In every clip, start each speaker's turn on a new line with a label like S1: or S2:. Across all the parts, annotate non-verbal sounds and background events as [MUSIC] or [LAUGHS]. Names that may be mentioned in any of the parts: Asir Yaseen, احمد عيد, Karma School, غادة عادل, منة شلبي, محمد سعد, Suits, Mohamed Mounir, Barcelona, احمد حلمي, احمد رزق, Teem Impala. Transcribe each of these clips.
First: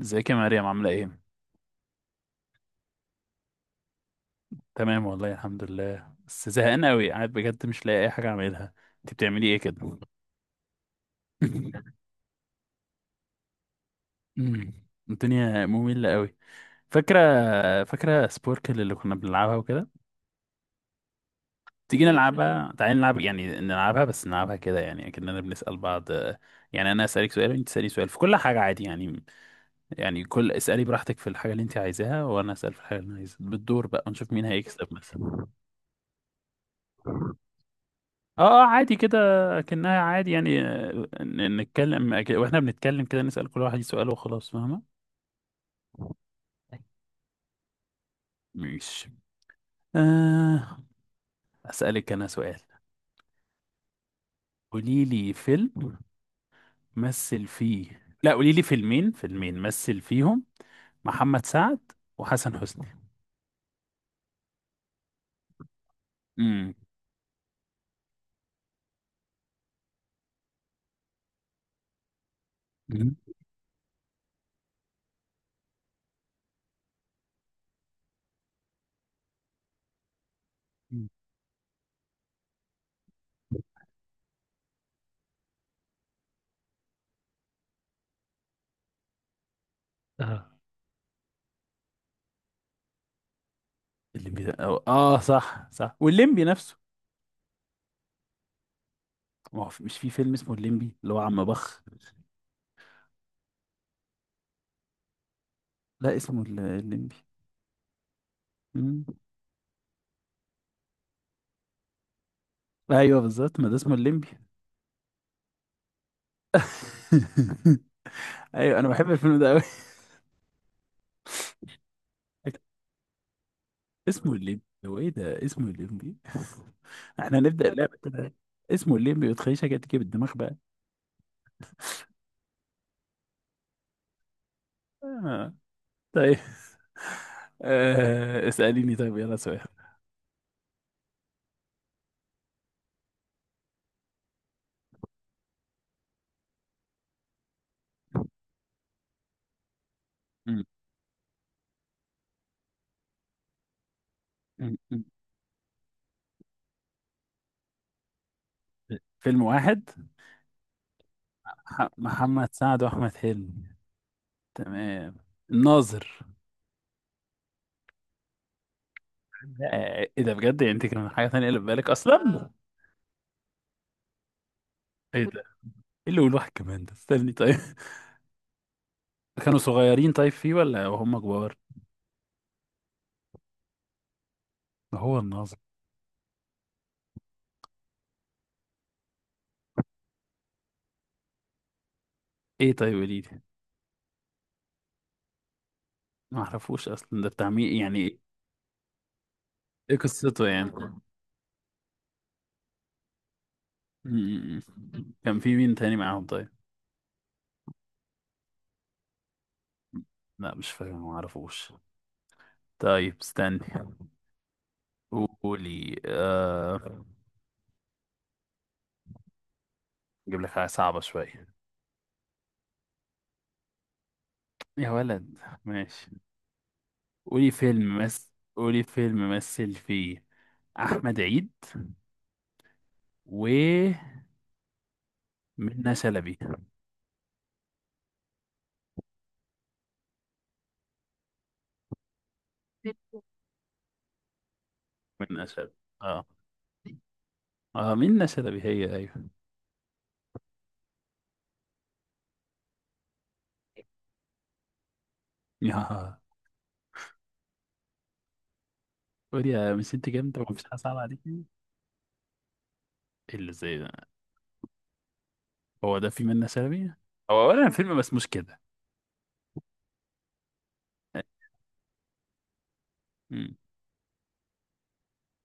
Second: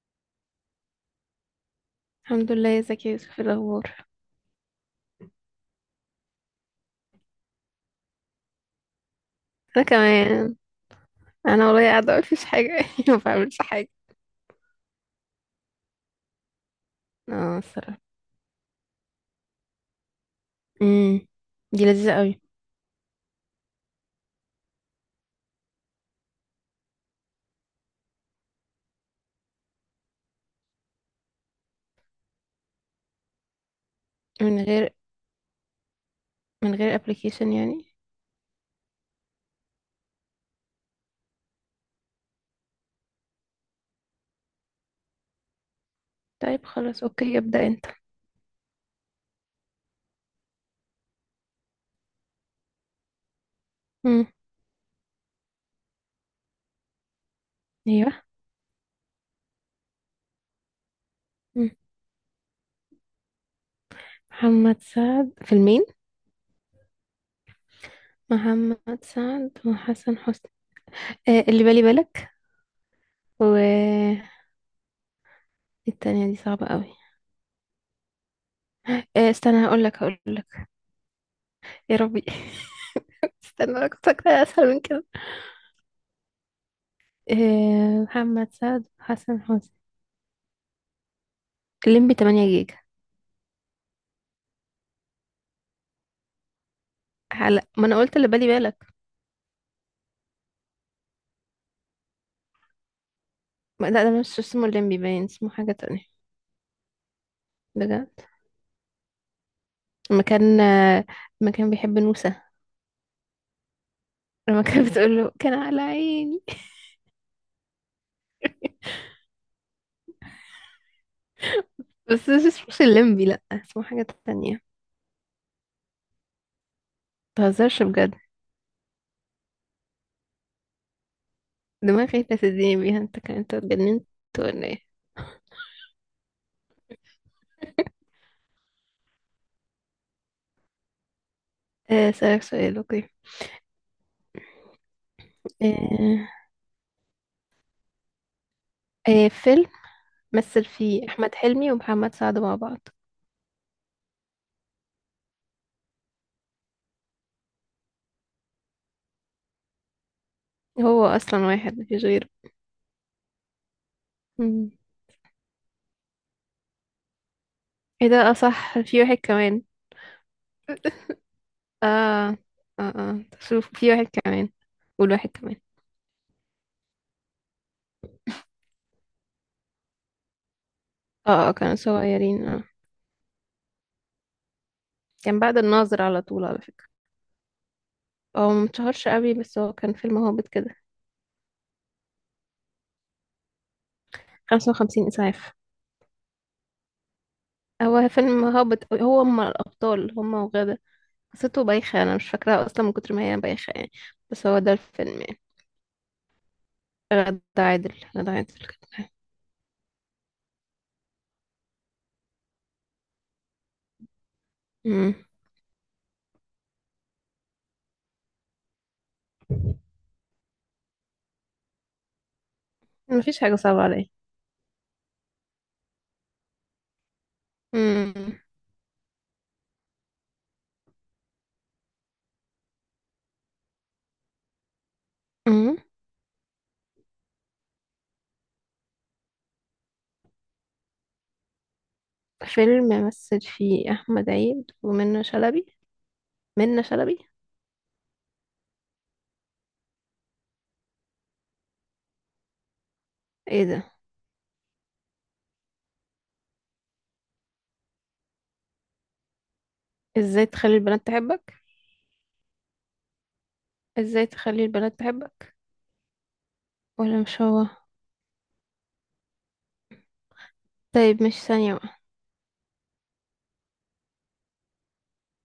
S1: ازيك يا مريم، عاملة ايه؟
S2: الحمد لله يا زكي يوسف، إيه الاخبار؟
S1: تمام والله الحمد لله، بس زهقان قوي قاعد بجد مش لاقي اي حاجة اعملها. انت بتعملي ايه
S2: انا
S1: كده؟
S2: كمان. انا والله
S1: [LAUGHS]
S2: قاعده اقول مفيش حاجه [LAUGHS] ما بعملش حاجه.
S1: أمم، الدنيا مملة قوي. فاكرة
S2: اه الصراحه.
S1: فاكرة سبوركل اللي كنا بنلعبها وكده؟
S2: امم، دي
S1: تيجي
S2: لذيذه قوي.
S1: نلعبها، تعالي نلعب، يعني نلعبها بس نلعبها كده، يعني كأننا بنسأل بعض. يعني انا اسألك سؤال وانت تسألي سؤال في كل حاجة، عادي يعني. يعني كل اسألي براحتك في الحاجة اللي انت عايزاها وانا اسأل في الحاجة اللي انا عايزها بالدور بقى، ونشوف مين
S2: من
S1: هيكسب
S2: غير
S1: مثلا.
S2: من غير ابلكيشن يعني.
S1: اه عادي كده. كأنها عادي يعني، نتكلم، واحنا بنتكلم كده، نسأل كل واحد سؤال وخلاص، فاهمة.
S2: طيب خلاص اوكي، ابدا انت.
S1: ماشي. آه. أسألك أنا سؤال.
S2: امم.
S1: قولي لي فيلم مثل فيه،
S2: ايوه.
S1: لا، قولي لي فيلمين مثل فيهم محمد
S2: مم.
S1: سعد وحسن حسني.
S2: محمد سعد فيلمين.
S1: امم.
S2: محمد سعد وحسن حسني. آه، اللي بالي بالك.
S1: مم.
S2: و إيه؟ التانية دي صعبة قوي. آه استنى، هقول لك. يا ربي. [LAUGHS] استنى، انا كنت فاكرة اسهل من كده. آه، محمد سعد وحسن حسني.
S1: اه،
S2: الليمبي 8 جيجا.
S1: الليمبي ده أو اه صح صح، والليمبي نفسه.
S2: هلا، ما انا قلت اللي بالي بالك.
S1: ما هو مش في فيلم اسمه الليمبي اللي هو عم بخ؟
S2: لا، ده مش اسمه الليمبي، باين اسمه حاجة تانية.
S1: لا اسمه الليمبي.
S2: بجد؟
S1: مم.
S2: لما كان لما كان بيحب نوسة،
S1: ايوه بالظبط، ما ده اسمه الليمبي.
S2: لما كانت بتقول له كان على عيني.
S1: [LAUGHS] ايوه انا
S2: [LAUGHS]
S1: بحب الفيلم ده قوي.
S2: بس ده مش الليمبي، لا اسمه حاجة
S1: اسمه
S2: تانية.
S1: الليمبي، هو ايه ده، اسمه الليمبي. [LAUGHS] احنا هنبدأ
S2: متهزرش
S1: اللعبة
S2: بجد.
S1: كده. اسمه الليمبي وتخيشها كده، تيجي بالدماغ بقى.
S2: دماغي لا تديني بيها، انت كان انت اتجننت ولا ايه؟
S1: آه. طيب. آه. اسأليني طيب، يلا سؤال.
S2: اسألك سؤال اوكي. آه، فيلم
S1: م-
S2: مثل فيه احمد حلمي ومحمد سعد مع بعض.
S1: م- م. فيلم واحد.
S2: هو اصلا واحد، مفيش غيره.
S1: محمد سعد واحمد حلمي.
S2: مم.
S1: تمام. الناظر.
S2: ايه ده؟ اصح في واحد كمان.
S1: آه. ايه ده بجد، يعني انت
S2: [LAUGHS]
S1: كان حاجة تانية اللي في
S2: اه
S1: بالك اصلا؟
S2: اه شوف، في واحد كمان.
S1: ايه ده،
S2: والواحد
S1: ايه
S2: كمان.
S1: اللي يقول واحد كمان ده، استني طيب. [LAUGHS] كانوا صغيرين، طيب فيه ولا وهم
S2: اه
S1: كبار؟
S2: كانوا صغيرين، اه.
S1: هو
S2: كان
S1: الناظر.
S2: بعد الناظر على طول على فكرة. هو متشهرش قوي، بس هو كان فيلم هابط كده.
S1: ايه، طيب وليد.
S2: 55 إسعاف.
S1: ما اعرفوش اصلا، ده بتاع مين؟ يعني
S2: هو
S1: ايه
S2: فيلم هابط أوي. هو هما
S1: إيه
S2: الأبطال هما
S1: قصته يعني؟ [LAUGHS]
S2: وغادة.
S1: م-
S2: قصته بايخة، أنا مش فاكراها أصلا من كتر ما هي بايخة يعني. بس
S1: م-
S2: هو ده
S1: م.
S2: الفيلم
S1: كان
S2: يعني.
S1: في مين تاني معاهم طيب؟
S2: غادة عادل كانت معاه.
S1: لا مش فاكر، ما اعرفوش. طيب استني،
S2: مم.
S1: قولي اجيب لك حاجه صعبه شويه.
S2: مفيش حاجة صعبة عليا.
S1: يا ولد. ماشي.
S2: مم.
S1: قولي فيلم مثل فيه احمد عيد ومنى
S2: مم.
S1: شلبي.
S2: فيلم مثل فيه أحمد عيد ومنة
S1: منى شلبي،
S2: شلبي.
S1: اه.
S2: منة شلبي.
S1: اه منى شلبي هي، ايوه.
S2: ايه ده؟
S1: [LAUGHS] يا، قولي يا، مش انت جامده،
S2: ازاي
S1: مفيش
S2: تخلي
S1: حاجه صعبه
S2: البنات
S1: عليكي؟
S2: تحبك.
S1: إيه اللي زي ده؟
S2: ازاي تخلي البنات تحبك.
S1: هو ده في منا سلبي.
S2: ولا مش
S1: هو اولا
S2: هو.
S1: الفيلم مسموش كده.
S2: طيب مش ثانية بقى.
S1: مم.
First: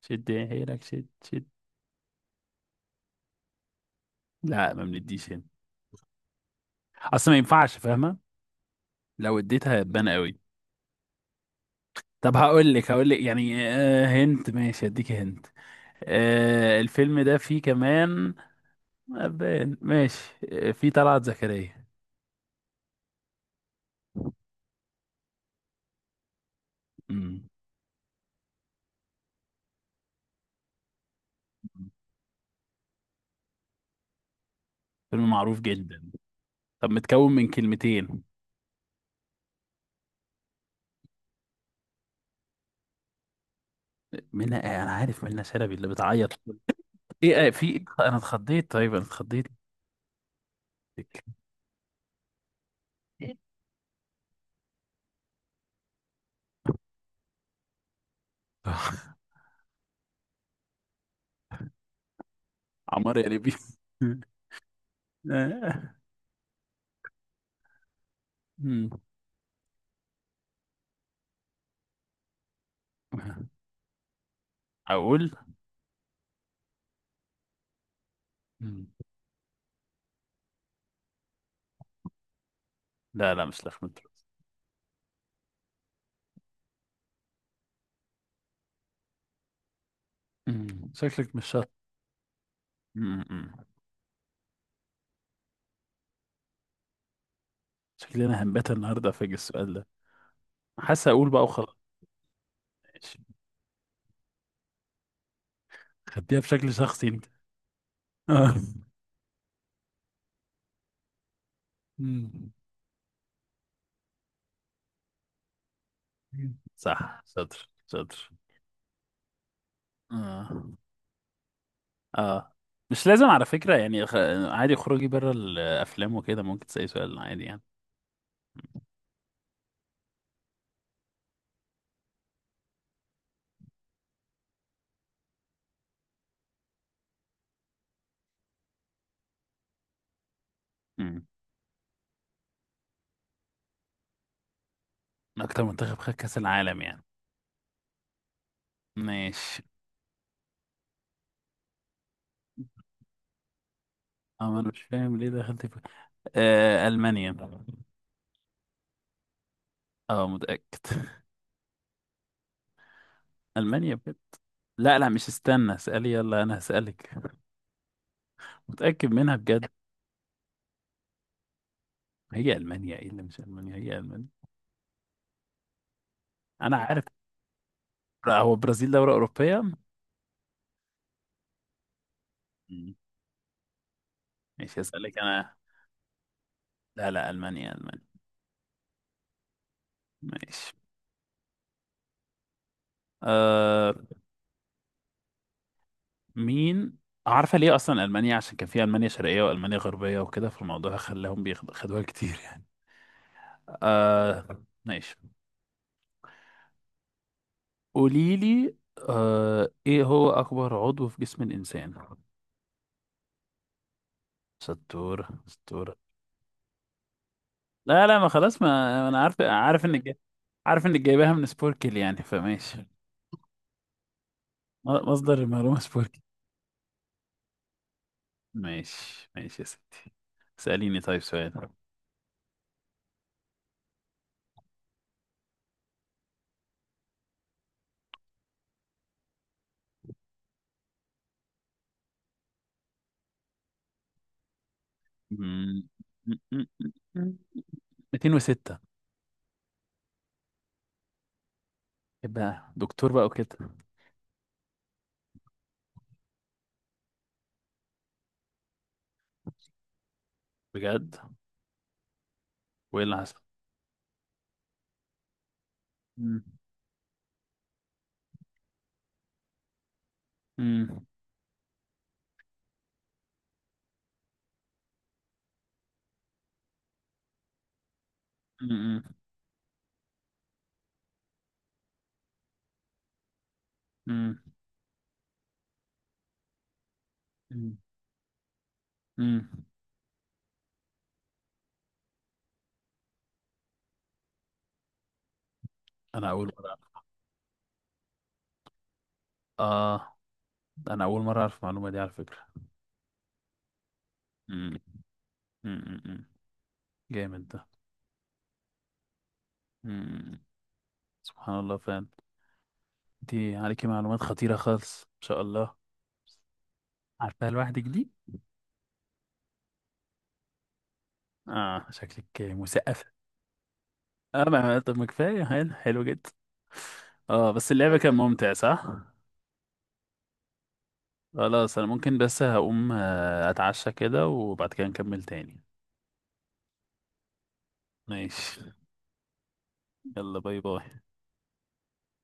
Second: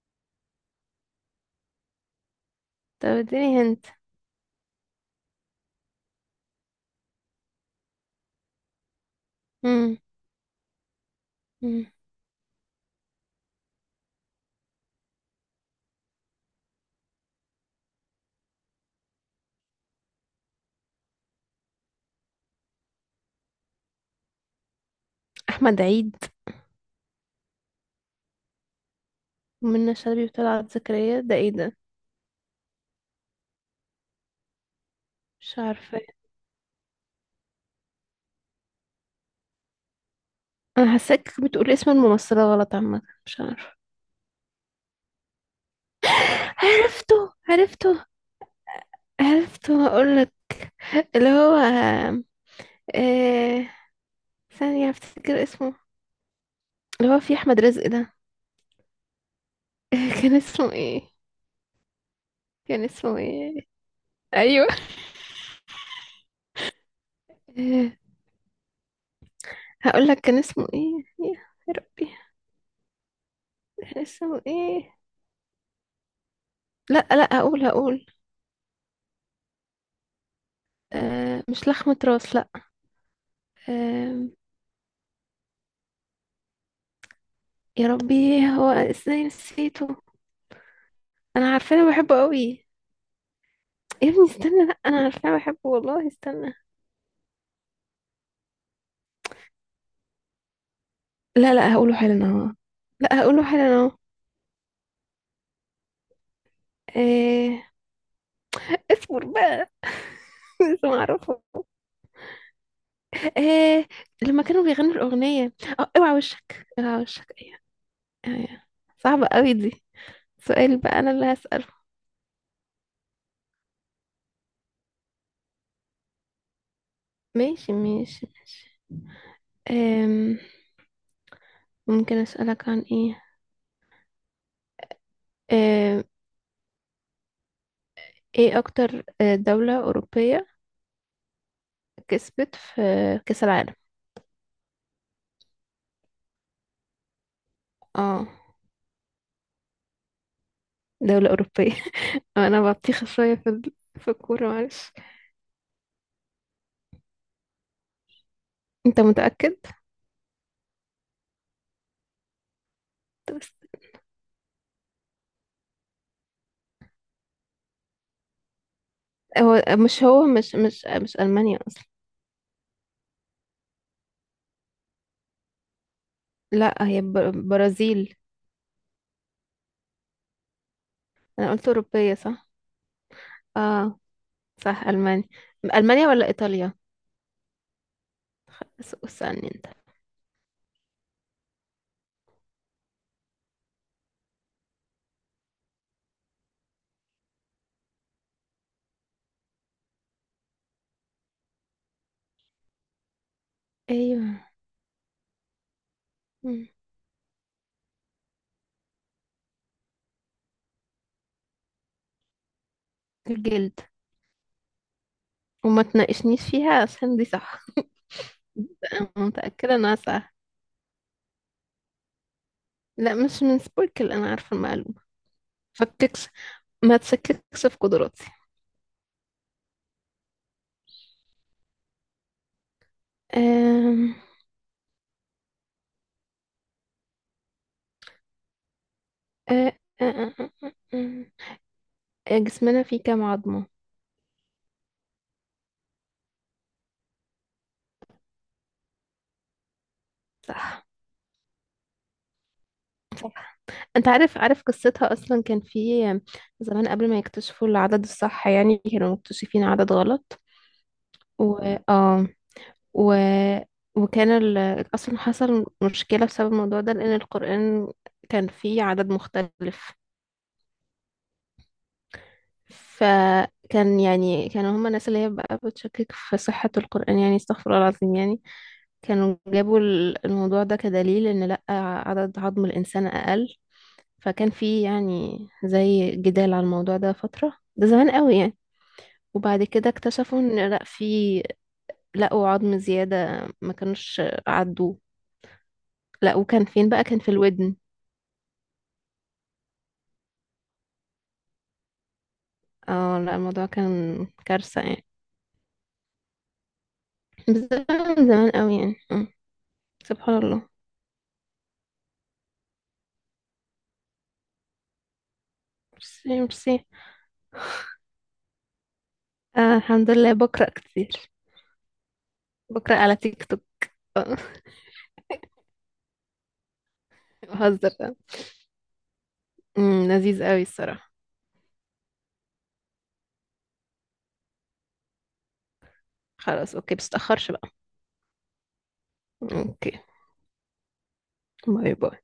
S1: شد حيلك، شد.
S2: طب اديني هنت.
S1: لا ما بنديش هنا، اصل ما ينفعش، فاهمه. لو اديتها
S2: مم.
S1: هتبان قوي.
S2: مم.
S1: طب هقول لك، يعني آه، هنت، ماشي اديك هنت. آه، الفيلم ده فيه كمان أبان، ماشي. آه، فيه طلعت زكريا.
S2: احمد عيد
S1: مم.
S2: ومنى شلبي وطلعت زكريا، ده ايه ده؟
S1: فيلم
S2: مش
S1: معروف
S2: عارفة.
S1: جدا. طب متكون من كلمتين.
S2: انا حاساك بتقول اسم الممثلة غلط، عامة مش عارفة.
S1: منى، آه، انا عارف منى شلبي اللي بتعيط.
S2: عرفته
S1: ايه، آه، في إيه؟
S2: عرفته.
S1: انا اتخضيت، طيب انا اتخضيت.
S2: عرفته، هقولك. اللي هو آه... ثانية افتكر اسمه. اللي هو في احمد رزق ده.
S1: [LAUGHS]
S2: [LAUGHS] كان اسمه ايه؟ كان
S1: عمار
S2: اسمه
S1: يا ليبي.
S2: ايه؟ ايوه.
S1: [LAUGHS] آه.
S2: [LAUGHS]
S1: مم.
S2: هقول لك كان اسمه ايه. يا يا ربي. كان اسمه ايه؟
S1: اقول.
S2: لا لا، هقول.
S1: مم.
S2: آه، مش لخمة راس، لا.
S1: لا لا، مش لخمت.
S2: آه، يا ربي، هو ازاي نسيته؟
S1: مم. شكلك مش
S2: انا
S1: شاطر.
S2: عارفة انا بحبه قوي.
S1: مم. مم.
S2: يا ابني استنى، لا انا عارفة انا بحبه والله، استنى.
S1: شكلي انا هنبات النهارده فاجئ السؤال ده. حاسس اقول بقى
S2: لا لا،
S1: وخلاص.
S2: هقوله حالا اهو.
S1: ماشي.
S2: لا هقوله حالا اهو.
S1: خديها بشكل شخصي انت.
S2: آه.
S1: آه.
S2: اصبر بقى [LAUGHS] لسه معرفه.
S1: مم.
S2: آه، لما كانوا بيغنوا الأغنية. اه، اوعى وشك، اوعى
S1: صح،
S2: وشك ايه.
S1: شاطر شاطر.
S2: ايه. صعبة قوي دي.
S1: اه.
S2: سؤال بقى انا اللي هسأل.
S1: اه مش لازم على فكرة، يعني عادي، خروجي بره الافلام وكده، ممكن تسألي سؤال عادي يعني.
S2: ماشي ماشي ماشي. أم، ممكن أسألك عن إيه. أم، إيه أكتر دولة أوروبية
S1: مم.
S2: كسبت في كأس العالم؟
S1: اكتر منتخب خد كأس العالم يعني.
S2: اه،
S1: ماشي.
S2: دولة أوروبية. [LAUGHS] أنا بطيخة شوية في الكورة،
S1: ما انا مش
S2: معلش.
S1: فاهم ليه دخلت. آه، ألمانيا.
S2: أنت متأكد؟
S1: اه متأكد. [LAUGHS] ألمانيا بجد. لا لا مش، استنى اسألي، يلا أنا هسألك. متأكد منها
S2: هو
S1: بجد.
S2: مش ألمانيا أصلا.
S1: هي ألمانيا، ايه اللي مش ألمانيا، هي ألمانيا.
S2: لا،
S1: أنا
S2: هي
S1: عارف.
S2: برازيل.
S1: لا، هو برازيل دولة أوروبية؟
S2: أنا قلت أوروبية، صح؟
S1: مم.
S2: اه.
S1: ماشي
S2: صح
S1: هسألك
S2: ألمانيا.
S1: أنا.
S2: ألمانيا ولا إيطاليا؟
S1: لا لا، ألمانيا ألمانيا.
S2: بس اسألني أنت.
S1: ماشي. آه. مين. عارفة ليه أصلا ألمانيا؟ عشان كان في ألمانيا شرقية وألمانيا غربية وكده، فالموضوع خلاهم بياخدوها كتير يعني.
S2: أيوه.
S1: آه ماشي.
S2: مم.
S1: قوليلي. آه، إيه هو أكبر عضو في جسم الإنسان؟
S2: الجلد.
S1: ستورة
S2: وما
S1: ستورة.
S2: تناقشنيش فيها عشان دي صح.
S1: لا لا ما خلاص، ما
S2: أنا
S1: انا عارف،
S2: متأكدة إنها سهلة.
S1: عارف انك جايباها من سبوركل يعني، فماشي.
S2: لا مش من سبوركل، أنا عارفة المعلومة.
S1: مصدر المعلومة سبوركل.
S2: فككش، ما تشككش في قدراتي.
S1: ماشي ماشي يا ستي. سأليني طيب سؤال.
S2: أم... أه... أه... أه... أه... أه... أه، جسمنا فيه كام عظمة؟
S1: مم. 206.
S2: صح.
S1: يبقى دكتور بقى وكده.
S2: صح. أنت عارف، عارف قصتها أصلا؟ كان في زمان قبل ما يكتشفوا العدد الصح يعني، كانوا مكتشفين عدد غلط.
S1: بجد،
S2: و اه.
S1: وايه
S2: و...
S1: اللي حصل؟
S2: وكان ال... أصلا حصل مشكلة
S1: مم.
S2: بسبب الموضوع ده لأن القرآن كان فيه عدد مختلف.
S1: مم.
S2: فكان يعني كانوا هما الناس اللي هي بقى بتشكك في صحة القرآن يعني، استغفر الله العظيم يعني.
S1: مم.
S2: كانوا جابوا الموضوع ده كدليل ان لأ، عدد عظم الإنسان أقل.
S1: مم.
S2: فكان في يعني زي جدال على الموضوع ده فترة،
S1: مم.
S2: ده زمان قوي يعني.
S1: مم.
S2: وبعد كده اكتشفوا ان لأ، في، لقوا عظم زيادة ما كانوش عدوه.
S1: انا
S2: لأ،
S1: اول
S2: وكان
S1: مرة
S2: فين
S1: أعرف.
S2: بقى؟ كان في الودن.
S1: اه. انا اول مرة اعرف المعلومة دي على فكرة.
S2: اه. لأ الموضوع كان
S1: مم.
S2: كارثة يعني.
S1: مم. مم. جامد
S2: بس
S1: ده.
S2: زمان قوي يعني. آه.
S1: مم.
S2: سبحان الله.
S1: سبحان الله فعلا. انت عليكي معلومات خطيرة خالص، ما شاء الله.
S2: ميرسي ميرسي.
S1: عارفاها لوحدك دي؟
S2: آه، الحمد لله، بقرأ كتير.
S1: اه شكلك
S2: بقرأ
S1: مثقفة.
S2: على تيك توك.
S1: اه،
S2: [LAUGHS]
S1: ما طب ما كفاية، حلو حلو جدا. اه بس اللعبة كان
S2: بهزر.
S1: ممتع، صح؟
S2: أمم، لذيذ قوي الصراحة.
S1: خلاص انا ممكن بس هقوم، اتعشى كده، وبعد كده نكمل تاني.
S2: خلاص اوكي، بس تأخرش بقى.
S1: ماشي.
S2: اوكي.
S1: يلا باي باي.
S2: باي باي.